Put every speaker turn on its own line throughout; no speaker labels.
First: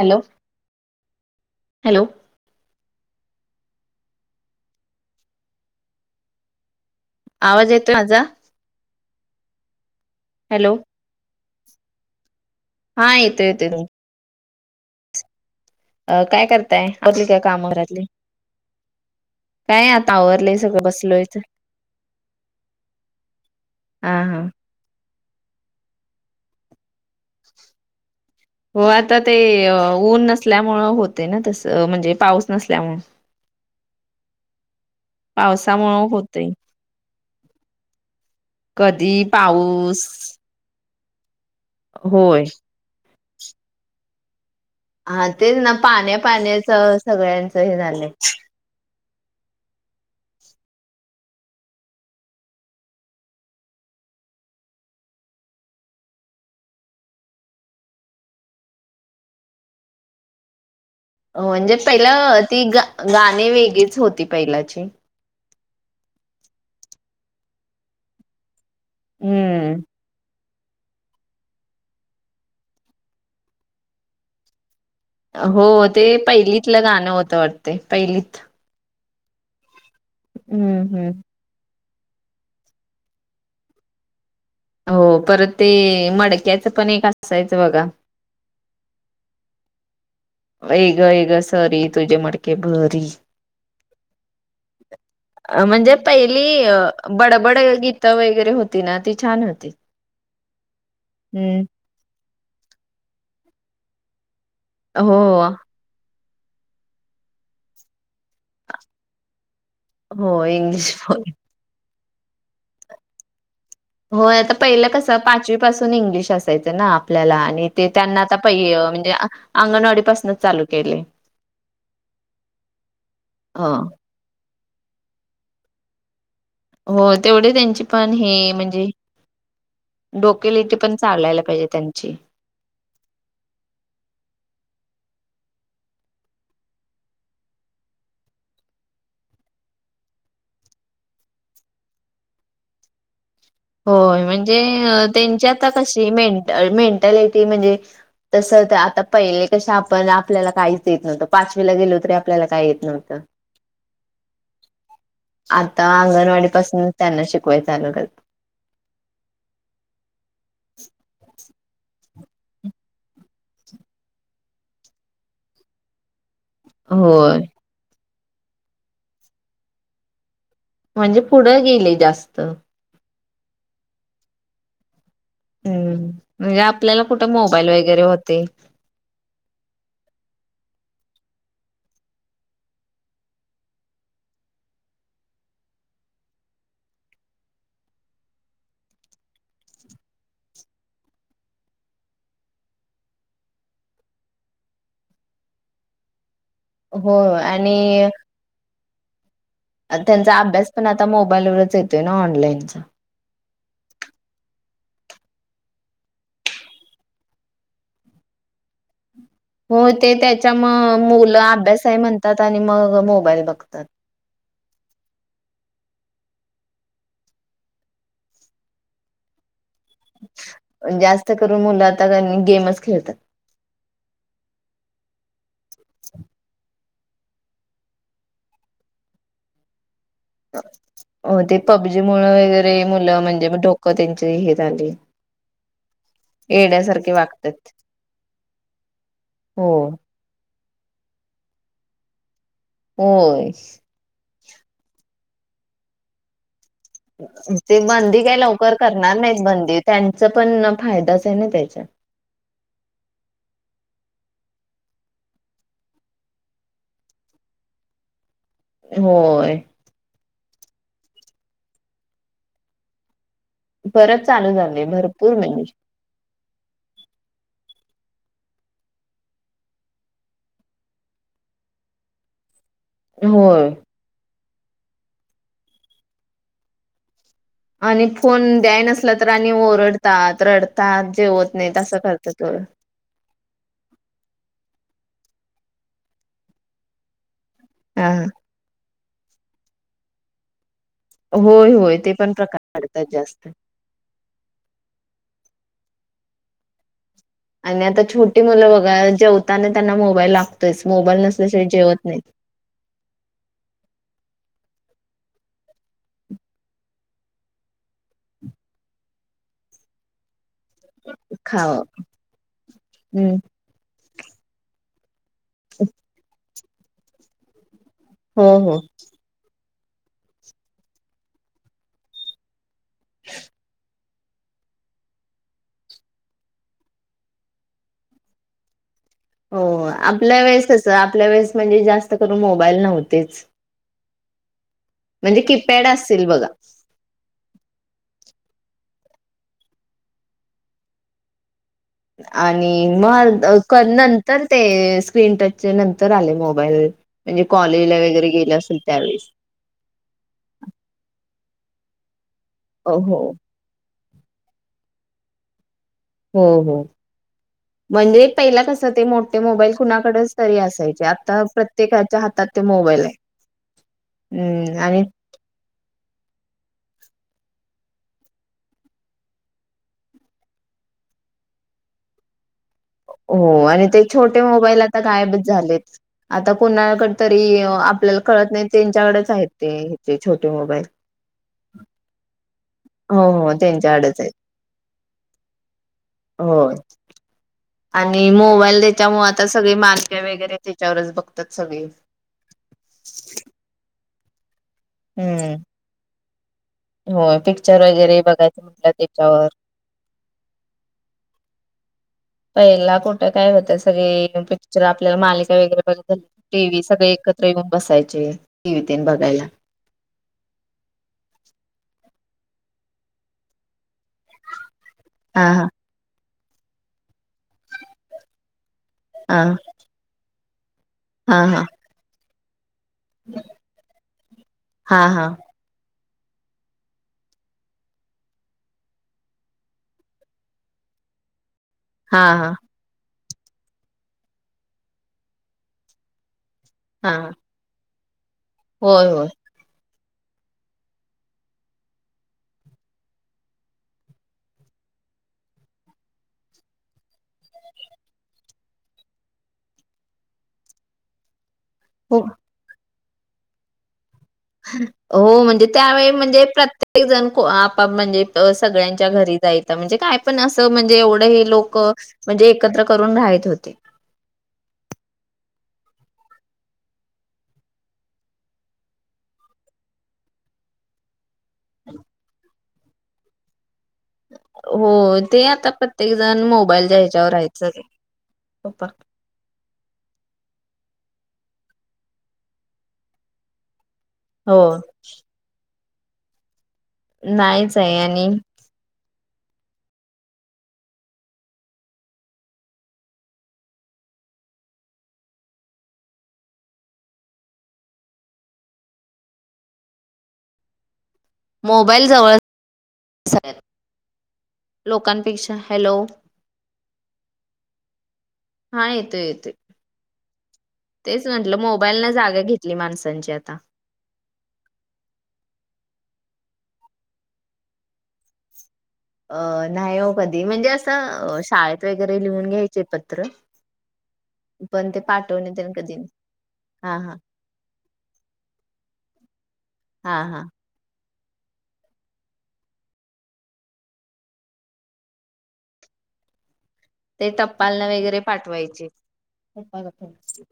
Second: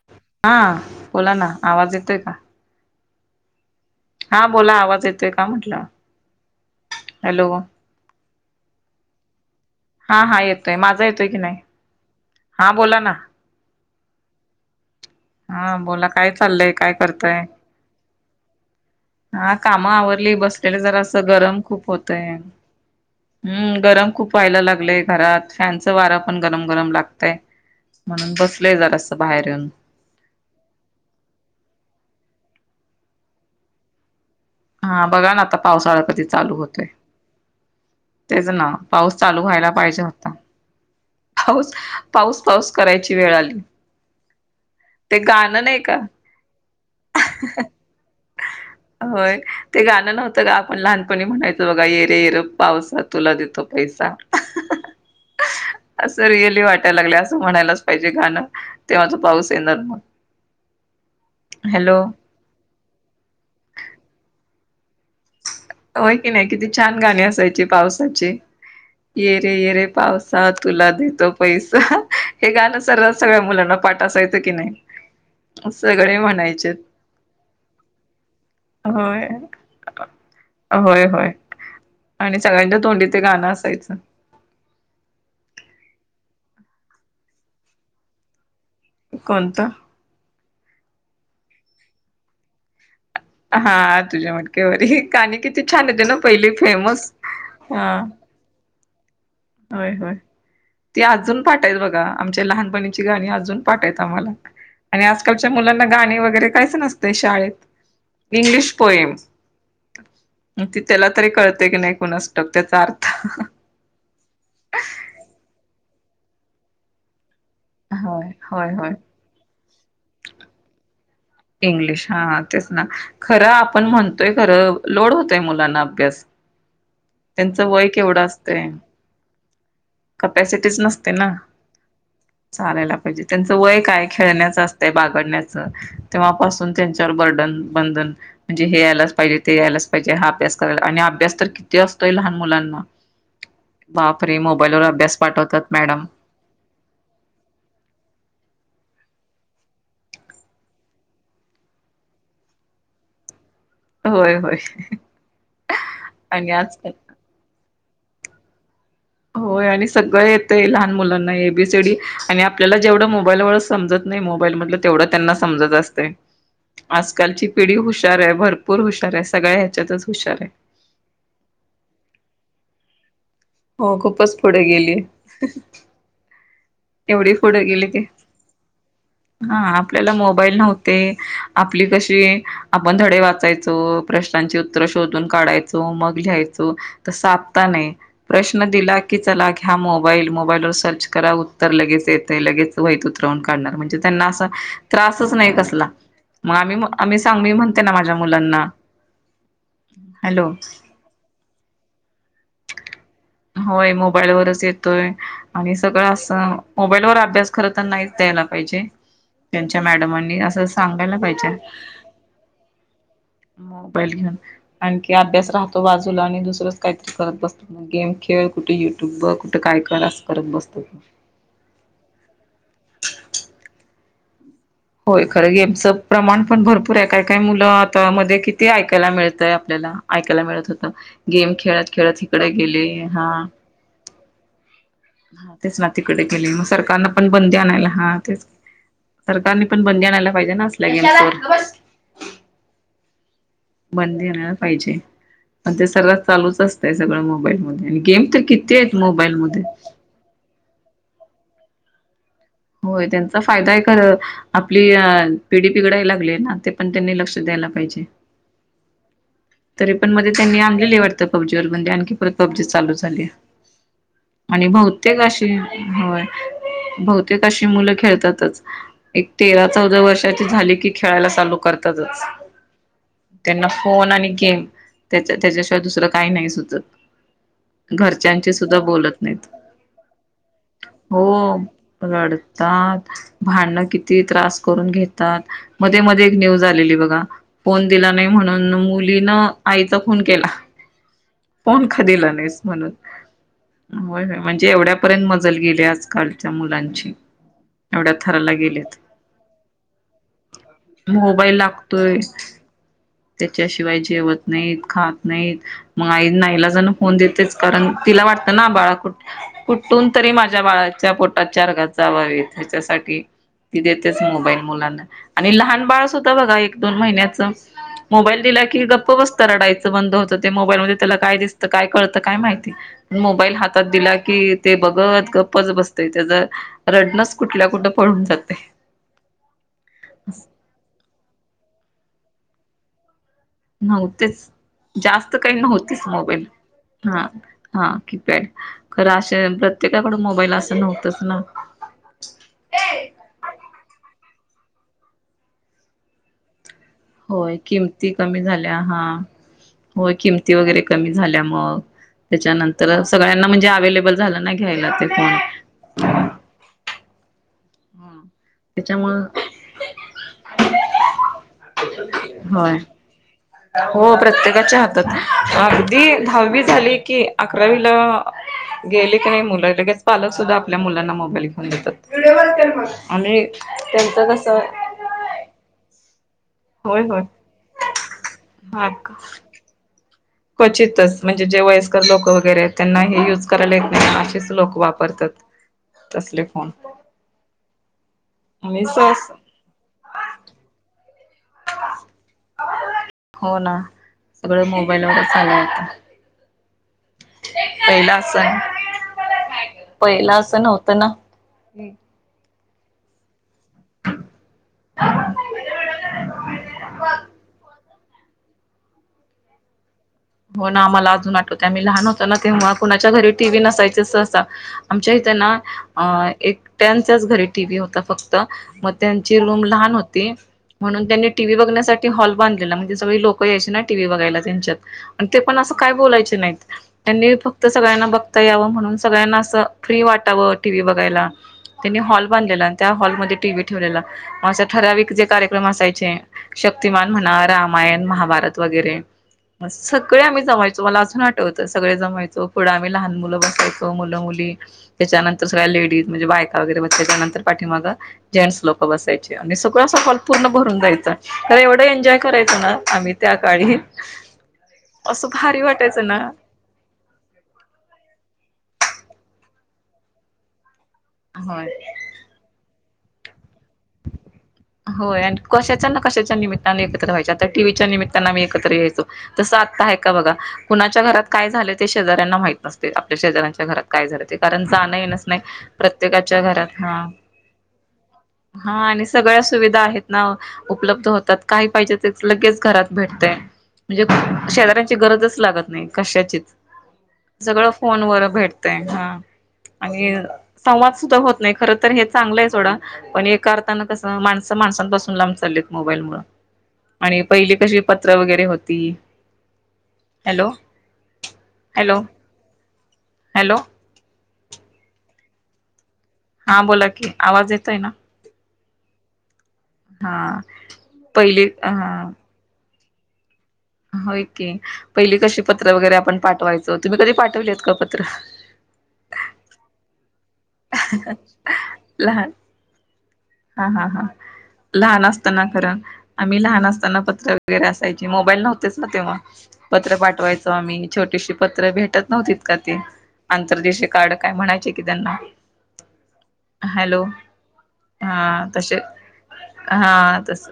Hello
हा. बोला ना. आवाज
हॅलो
येतोय का? हा, बोला. आवाज येतोय का म्हटलं? हॅलो
आवाज येतोय माझा?
हा, हा,
हॅलो
येतोय. माझा येतोय की नाही? बोला
हा.
ना
येतो, येत की.
हा बोला. काय चाललंय, काय करताय?
घरातले.
हा काम आवरली.
आवरलंय
बसलेले
सगळं बसलोय
जरासं.
इथं
गरम खूप होतय. हम. गरम
हा
खूप
हा
व्हाय लाग लय घरात. फॅनचं वारं पण गरम- गरम लागतय. म्हणून बस
हो. आता ते, ऊन नसल्यामुंळ होते ना तसं. म्हणजे पाऊस नसल्यामुळं.
हा बघा ना आता, पावसाळा
पावसामुळं
कधी
होतय
चालू होतोय. तेच ना.
कधी
पाऊस चालू व्हायला पाहिजे
पाऊस
होता. पाऊस.
होय
पाऊस- पाऊस करायची वेळ आली. ते
हा तेच
गाणं
ना.
नाही का
पाण्या- पाण्याचं, सगळ्यांचं हे झालंय.
होय. ते गाणं नव्हतं का? आपण लहानपणी म्हणायचो बघा. येरे, येर पावसा, तुला देतो पैसा.
[inaudible]
असं रिअली वाटायला लागले. असं म्हणायलाच पाहिजे, गाणं. तेव्हा तो पाऊस येणार मग.
म्हणजे
हॅलो
पहिला, ती ग- गाणी वेगळीच होती पहिलाची.
होय की नाही? किती छान गाणी असायची, पावसाची. येरे,
हम्म
येरे पाऊस सा, तुला देतो पैसा. हे गाणं सर्रास सगळ्या मुलांना पाठ असायचं, की नाही.
हो. ते,
सगळे म्हणायचे
पहिलीतलं गाणं होतं वाटते. पहिलीत
होय.
हम्म
होय
हम्म
- होय. आणि सगळ्यांच्या तोंडी ते गाणं असायचं.
हो परत ते, मडक्याचं पण एक असायचं बघा.
कोणतं?
ये ग ये ग सरी, तुझे मडके भरी.
हा तुझ्या मटकेवरी गाणी किती
अ
छान
म्हणजे
होते ना
पहिली,
फेमस
बडबड
हा
गीतं व गैरे होती ना. ते छान हो
होय, होय. ती अजून पाठायत बघा. आमच्या लहानपणीची गाणी, अजून पाठायत आम्हाला. आणि आजकालच्या
हो
मुलां गाणे वगैरे कायच नसतय शाळेत. English poem.
हो
ती
इंग्लिश
त्याला
बोल
तरी कळत की नाही कुणास ठाऊक. त्याचा अर्थ.
होय आता पहिलं कसं? पाचवी पासून इंग्लिश असायचं, ना. आपल्याला आणि ते त्यांना
होय
आता
होय
पहि
होय
म्हणजे, अंगणवाडी पासनच चालू केलय.
इंग्लिश. हा, तेच ना. खरं,
हो
आपण म्हणतोय खरं. लोड होतय मुलांना अभ्यास.
हो तेवढे
त्यांचं
त्यांचे
वय
पण
केवढं
हे,
असतय
म्हणजे डोकेलीटी
कपॅसिटीच
पण
नसते ना
चालायला पाहिजे, त्यांची.
चालायला पाहिजे. त्यांचं वय काय? खेळण्याचं असतंय. बागडण्याचं. तेव्हापासून त्यांच्यावर बर्डन, बंधन. म्हणजे हे यायलाच पाहिजे. ते यायलाच पाहिजे. हा अभ्यास करायला. आणि अभ्यास तर किती असतोय? लहान मुलांना.
[inaudible] होय.
बापरे
म्हणजे,
मोबाईलवर अभ्यास
त्यांची
पाठवतात
आता
मॅडम
कशी मेंट- मेंटॅलिटी म्हणजे तसं तर आता पहिले कशे आपण आपल्याला काहीच येत नव्हतं पाचवीला गेलो तरी आपल्याला काही येत नव्हतं.
होय होय
आता अंगणवाडी
आणि आजकाल
पासनच त्यांना शिकवायचं चालू करता.
होय आणि सगळं येतय लहान मुलांना एबीसीडी आणि आपल्याला जेवढं मोबाईल मधल समजत नाही मोबाईल मधलं तेवढं त्यांना समजत असतंय.
होय
आजकालची पिढी हुशार आहे भरपूर हुशार आहे सगळ्या ह्याच्यातच हुशार आहे.
म्हणजे पुढं गेले जास्त [unintelligible]
हो खूपच पुढे गेली
हम्म म्हणजे आपल्याला कुठे
एवढी पुढे
मोबाईल
गेली की
वगैरे होते
हा आपल्याला मोबाईल नव्हते आपली कशी आपण धडे वाचायचो प्रश्नांची उत्तर शोधून काढायचो मग लिहायचो तर साधता नाही प्रश्न दिला की चला घ्या मोबाईल मोबाईलवर सर्च करा तर लगेच येते लगेच वईत उतरवून काढणार म्हणजे त्यांना असा त्रासच नाही कसला मग आम्ही
हो
आम्ही सांग मी म्हणते ना
आणि
माझ्या मुलांना
त्यांचा
हॅलो
अभ्यास पण आता मोबाईलवरच येतोय ना ऑनलाईन
होय मोबाईलवरच येतोय. [unintelligible] आणि सगळं असं मोबाईल वर अभ्यास खर तर नाहीच द्यायला पाहिजे. त्यांच्या
हो ते
मॅडमांनी
त्याच्या
असं
म
सांगायला
मुलं
पाहिजे
अभ्यास आहे म्हणतात आणि मग मोबाईल बघतात.
मोबाईल घेऊन आणखी अभ्यास राहतो बाजूला आणि दुसरंच काहीतरी करत बसतो गेम खेळ कुठे युट्यूब बघ. काय कर असं करत बसत. [unintelligible]
जास्त करून मुलं आता गेमच खेळतात.
होय खरं गेमचं प्रमाण पण भरपूर आहे काय काय मुलं आता मध्ये किती ऐकायला मिळतय आपल्याला [unintelligible] ऐकायला मिळत होत
हो
गेम
ते
खेळत खेळत हिकडे गेले हा
मी त्यांचे हे झाले.
हा तेच ना तिकडे गेली मग सरकारनं पण बंदी
वागतात
आणायला हा तेच सरकारनी
हो
पण बंदी आणायला पाहिजे ना असल्या गेमवर
हो
बंदी आणयला पाहिजे पण ते सगळ चालूच असत सगळं मोबाईल
ते
मध्ये आणि
बंदी
गेम
काही
तर
लवकर
किती आहेत
करणार
मोबाईल
नाहीत
मध्ये
बंदी त्यांचा पण फायदाच आहे ना त्याच्यात [unintelligible]
होय त्यांचा फायदा आहे खरं आपली पिडी बिघडाया लागली आहे ना ते पण त्यांनी लक्ष द्यायला पाहिजे.
होय.
तरी पण मध्ये त्यांनी आणलेली वाटतं पब्जीवर म्हणजे आणखी परत पब्जी चालू झाली.
परत चालू
आणि
झाले
बहुतेक
भरपूर
अशी
म्हणजे
होय बहु तेक तशी मुलं खेळतातच. [unintelligible] एक तेरा चौदा वर्षाची झाली की खेळायला चालू करतातच त्यांना
होय.
फोन आणि गेम त्या त्याच्याशिवाय दुसरं काही नाही सुचत
आणि
घरच्यांची
फोन
सुद्धा
द्याय नसला
बोलत
तर
नाहीत.
आणि ओरडतात रडतात जेवत
हो
नाही तस
रडतात. भांडणं किती त्रास करून घेतात मध्ये मध्ये एक न्यूज आलेली बघा फोन
हा
दिला नाही म्हणून मुलीन आईचा खूण केला.
होय
फोन
होय
का
ते
दिला
पण
नाहीस
प्रकार
म्हणून
घडतात जास्त.
[unintelligible] होय म्हणजे एवढ्यापर्यंत मजल गेली आजकालच्या मुलांची
आणि आता
एवढ्या
छोटी
थराला
मुलं बघा
गेलेत
जेवताना त्यांना मोबाईल लागतोयच मोबाईल नसल्याशिवा जेवत नाहीत.
त्याच्याशिवाय जेवत नाहीत खात नाहीत. मग आई नाईलाजान फोन देतेच कारण तिला वाटतं ना बाळा कुठ कुठून तरी माझ्या बाळाच्या पोटात चार
खाव
घास जावावेत ह्याच्यासाठी
हम्म
ती देतेच मोबाईल मुलांना आणि लहान बाळ सुध्दा होत बघा एक दोन महिन्याच मोबाईल
हो
दिला
हो.
की गप्प बसतं रडायचं बंद होतं ते मोबाईल मध्ये त्याला काय दिसतं काय कळतं काय माहिती मोबाईल हातात दिला की ते बघत गप्पच बसतय त्याच रडनचं कुठल्या कुठं पळून जातय
हो आपल्या वेळेस कसं आपल्या वेळेस म्हणजे जास्त करून मोबाईल नव्हतेच
नव्हतेच जास्त
म्हणजे
काही
कीपॅड
नव्हतेच
असतील
मोबाईल
बघा.
हा हा की पॅड खरं अशा प्रत्येकाकडं मोबाईल असं. नव्हतच ना
आणि मग नंतर ते स्क्रीन टचचे नंतर आले मोबाईल म्हणजे
होय
कॉलेजला
किमती
वगैरे
कमी
गेलं असेल
झाल्या हा
त्यावेळेस
होय किमती वगैरे कमी झाल्या मग
हो
त्याच्यानंतर सगळ्यांना म्हणजे अव्हेलेबल झालं ना घ्यायला ते पण [inaudible]
हो हो म्हणजे पहिला कसं ते
त्याच्यामुळं
मोठे मोबाईल कुणाकडंच तरी असायचे. आता प्रत्येकाच्या हातात ते
होय
मोबाईलय [unintelligible]
हो प्रत्येकाच्या हातातय अगदी दहावी झाली कि, अकरावीला गेले का नाही मुलं लगेच पालक सुद्धा आपल्या मुलांना मोबाईल घेऊन देतात आणि
हो आणि ते
त्यांचं
छोटे
कसं
मोबाईल आता आता गायबच झालेत. आता
होय
कोणाकडे
होय
तरी आपल्याला कळत नाही
हा
त्यांच्याकडेच आहेत. ते ते छोटो
क्वचितच म्हणजे जे वयस्कर लोकं वगैरे त्यांना
हो
हे यूज
हो
करायला येत नाय
त्यांच्याकडेच
ना
आहेत
असेच लोक वापरतात. तसले फोन
होय. आणि
आणि
मोबाईल त्यामुळे
सहज
आता सगळे बातम्या वगैरे त्याच्यावरच बघतात सगळे
हो ना, सगळं मोबाईलवरच आलंय
हम्म
आता
होय, पिक्चर वगैरे बघायच म्हटल्यावर त्याच्यावर
पहिलं असं नव्हतं ना?
पहिला कुठं काय होतं सगळी पिक्चर आपल्याला मालिका वगैरे बघायच टी व्ही सगळे एकत्र येऊन बसायचे. टीव्ही तेन बघायला
हो ना मला अजून आठवतयं आम्ही लहान होतो ना, तेव्हा कुणाच्या घरी टीव्ही नसायचेच सहसा आमच्या इथं
हा हा
ना एक एकट्याच्यांच घरी टीव्ही होता फक्त म त्यांची
हा
रूम लहान होती. म्हणून त्यांनी
हा
टीव्ही
हा
बघण्यासाठी हॉल बांधलेला. मो सगळी लोक यायची ना टीव्ही बघायला त्यांच्यात
हा
आणि
हा
ते पण असं काय बोलायचे नाहीत त्यांनी फक्त सगळ्यांना बघता यावं. म्हणून सगळ्यांना असं फ्री वाटावं टीव्ही बघायला त्यांनी
हा
हॉल
हा
बांधलेला. आणि त्या हॉलमध्ये टीव्ही ठेवलेला म असा ठराविक जे कार्यक्रम असायचे शक्तिमान
हा
म्हणा. रामायण, महाभारत वगैरे
होय होय
सगळे आम्ही जमायचो मला अजून आठवतं सगळे जमायचो. पुढं आम्ही लहान मुलं बसायचो. मुलं मुली त्याच्यानंतर सगळ्या लेडीज म्हणजे बायका वगैरे मग त्याच्यांतर पाठींमागं जेंन्टस लोक बसायचे. आणि सगळं असं हाॅल पूर्ण भरून जायचा खर एवढं एन्जॉय
खूप
करायचो ना आम्ही त्या काळी असं
हो
भारी
म्हणजे
वाटायचं
त्यावेळी
ना
म्हणजे प्रत्ये जण आपाप म्हणजे सगळ्यांच्या घरी जायचा म्हणजे काय पण अस म्हणजे एव एवढं हे
होय
लोकं म्हणजे एकत्र करून राहित होते
होय आणि कशाच्या ना कशाच्या निमित्तानने एकत्र व्हायचे. आता टीव्हीच्या निमित्तानं आम्ही एकत्र यायचो तसं आत्ता हाय का बघा कुणाच्या घरात काय झालं ते शेजाऱ्यांना माहत नसतयं. आपल्या शेजाऱ्यांच्या घरात काय झालं ते कारण जाणं
हो
येणच नाही
ते आता प्रत्येक
प्रत्येकाच्या
जण
घरात
मोबाईलच्या
हा
ह्याच्यावर आहेत सगळे
हा
पप्पा
आणि सगळ्या सुविधा आहेत ना उपलब्ध होतात. काही पाहिजे ते लगेच घरात भेटतय म्हणजे
हो
शेजाऱ्यांची गरजच लागत नाही कशाचीच सगळं
नाहीच आहे आणि
फोनवर भेट तय हा आणि संवाद सुद्धा होत नाय खर तर हे चांगलय सोडा पण एका अर्थना तसं माणसं माणसांपासून लांब चाललीत मोबाईलमुळं आणि पहिली कशी पत्र वगैरे होती. हॅलो. हॅलो
मोबाईल जवळ
हॅलो
लोकांपेक्षा हॅलो.
हा बोला की आवाज येतोय ना.
हा येतो येतोय
हा
तेच
पहिली
म्हटलं मोबाईल
हा
न जागा घेतली. ली माणसांची आता
होय की, पहिली कशी पत्र वगैरे आपण पाठवायचो. तुम्ही कधी पाठवलीत का? पत्र
अ नाही हो कधी म्हणजे असं शाळेत वगैरे
लहान
लिहून घ्यायचे पत्र
हा हा हा
पण ते
लहान असताना
पाठवणे तेन
खरं.
कधी नाही
आम्ही लहान
हा
असताना
हा
पत्र वगैरे असायची. मोबाईल नव्हतेच ना तेव्हा पत्र
हा हा
पाठवायचो आम्ही छोटेशी पत्र भेटत नव्हतीत का ती आंतरदेशीय कार्ड काय म्हणायचे की त्यांना हॅलो.
ते टप्पालने वगैरे
हा तसे
पाठवायचे.
हा तस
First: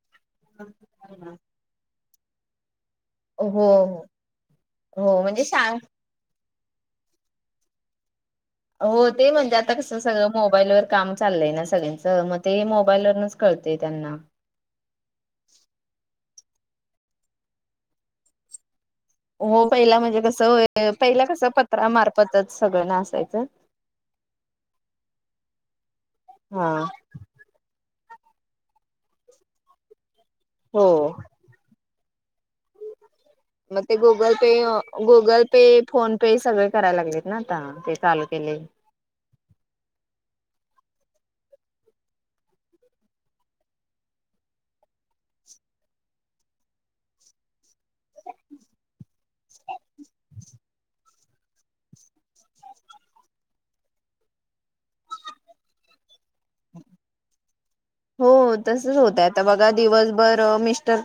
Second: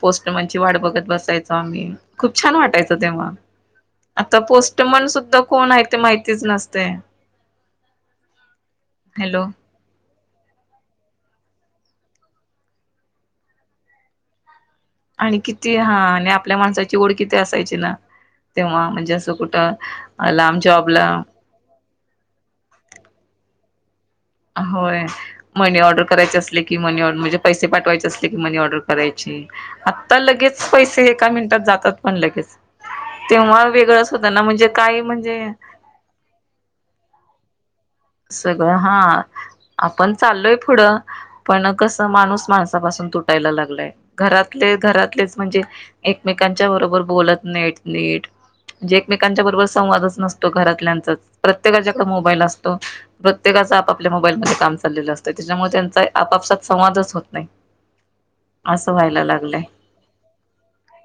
पोस्टमनची वाट बघत बसायच. खूप छान वाटायचं तेव्हा
हो हो.
आता पोस्टमन
हो
सुद्धा
म्हणजे
कोण
शाळा
आहे ते माहितीच नसते.
हो ते
हॅलो
म्हणतात. आता कस सगळं मोबाईल वर काम चाललंय ना सगळ्यांच मग ते मोबाईल वरूनच कळतेय त्यांना
आणि किती हा आणि आपल्या माणसाची ओढ किती असायची ना तेव्हा म्हणजे
हो
कुठं
पहिला म्हणजे कस
लांब जॉबला
पहिला कस पत्र मारफतच सगळ ना असायच.
होय मनी ऑर्डर करायचे असले
हा
की मनी ऑर्डर म्हणजे पैसे पाठवाय असले की मनी ऑर्डर करायचे आता लगेच
हो.
पैसे एका मिनटात. जातात पण लगेच तेव्हा
मग ते
वेगळंच होत
गुगल
ना
पे
म्हणजे काही म्हणजे
गुगल पे फोन पे सगळे करायला लागलेत ना आता ते चालू केलंय.
सगळं हा आपण चाललोय पुढ. पण कसं माणूस माणसापासून तुटायला लागलाय घरातले घरातलेच म्हणजे एकमेकांच्या बरोबर बोलत नाहीत नीट. म्हणजे एकमेकांच्या बरोबर संवादच नसतो घरातल्यांचाच प्रत्येकाच्याकडे मोबाईल असतो. प्रत्येका आपापल्या मोबाईलमध्ये काम चाललेलं असत त्याच्यामुळे त्यांच आपआपसात.
हो
असं
तसच होतय
व्हायला
आता
लागलंय
बघा दिवसभर मिस्टर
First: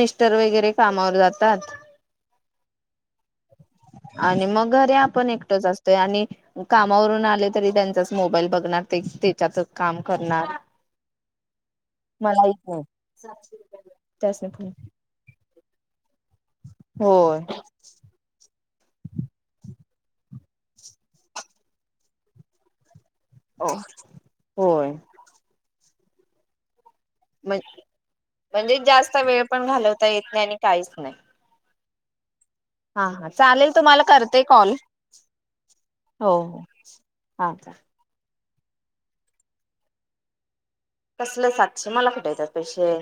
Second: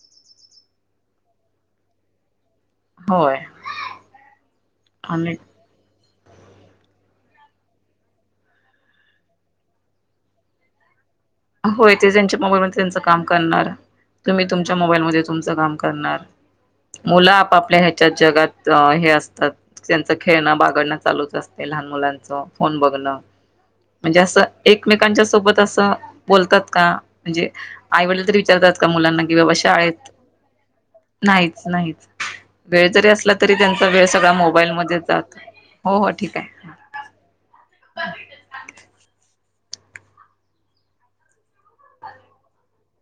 मिस्टर वगैरे कामावर जातात.
होय.
आणि मग घरी आपण
आणि
एकटच असतो. आणि कामावरून आले तरी त्यांचाच मोबाईल बघणार ते त्याच्यात काम करणार.
होय ते त्याच्या
मला येत
मोबाईलमध्ये
नाही
त्यांच काम करणार तुम्ही
त्यासनी फोन
तुमच्या मोबाईलमध्ये तुमच काम करणार मुल
होय
आपापल्या ह्याच्यात जगात. अ हे असतात त्यांच खेळण बागडण चालूच असते लहान मुलांच फोन बघण. म्हणजे असं
होय
एकमेकांच्या सोबत अस बोलतात का? म्हणजे आईवडील तरी विचारतात
म्हणजे
का
जास्त
मुलांना कि
वेळ
बाबा
पण घालवता
शाळेत
येत नाही आणि काहीच नाही
नाहीच नाहीच. वेळ जरी
हा हा
असला तरी
चालेल
त्यांचा
तुम्हाला
वेळ सगळा
करते कॉल
मोबाईलमध्ये जातो हो हो ठीक आहे.
ह का? कसल सातशे मला कुठे येतात पैसेे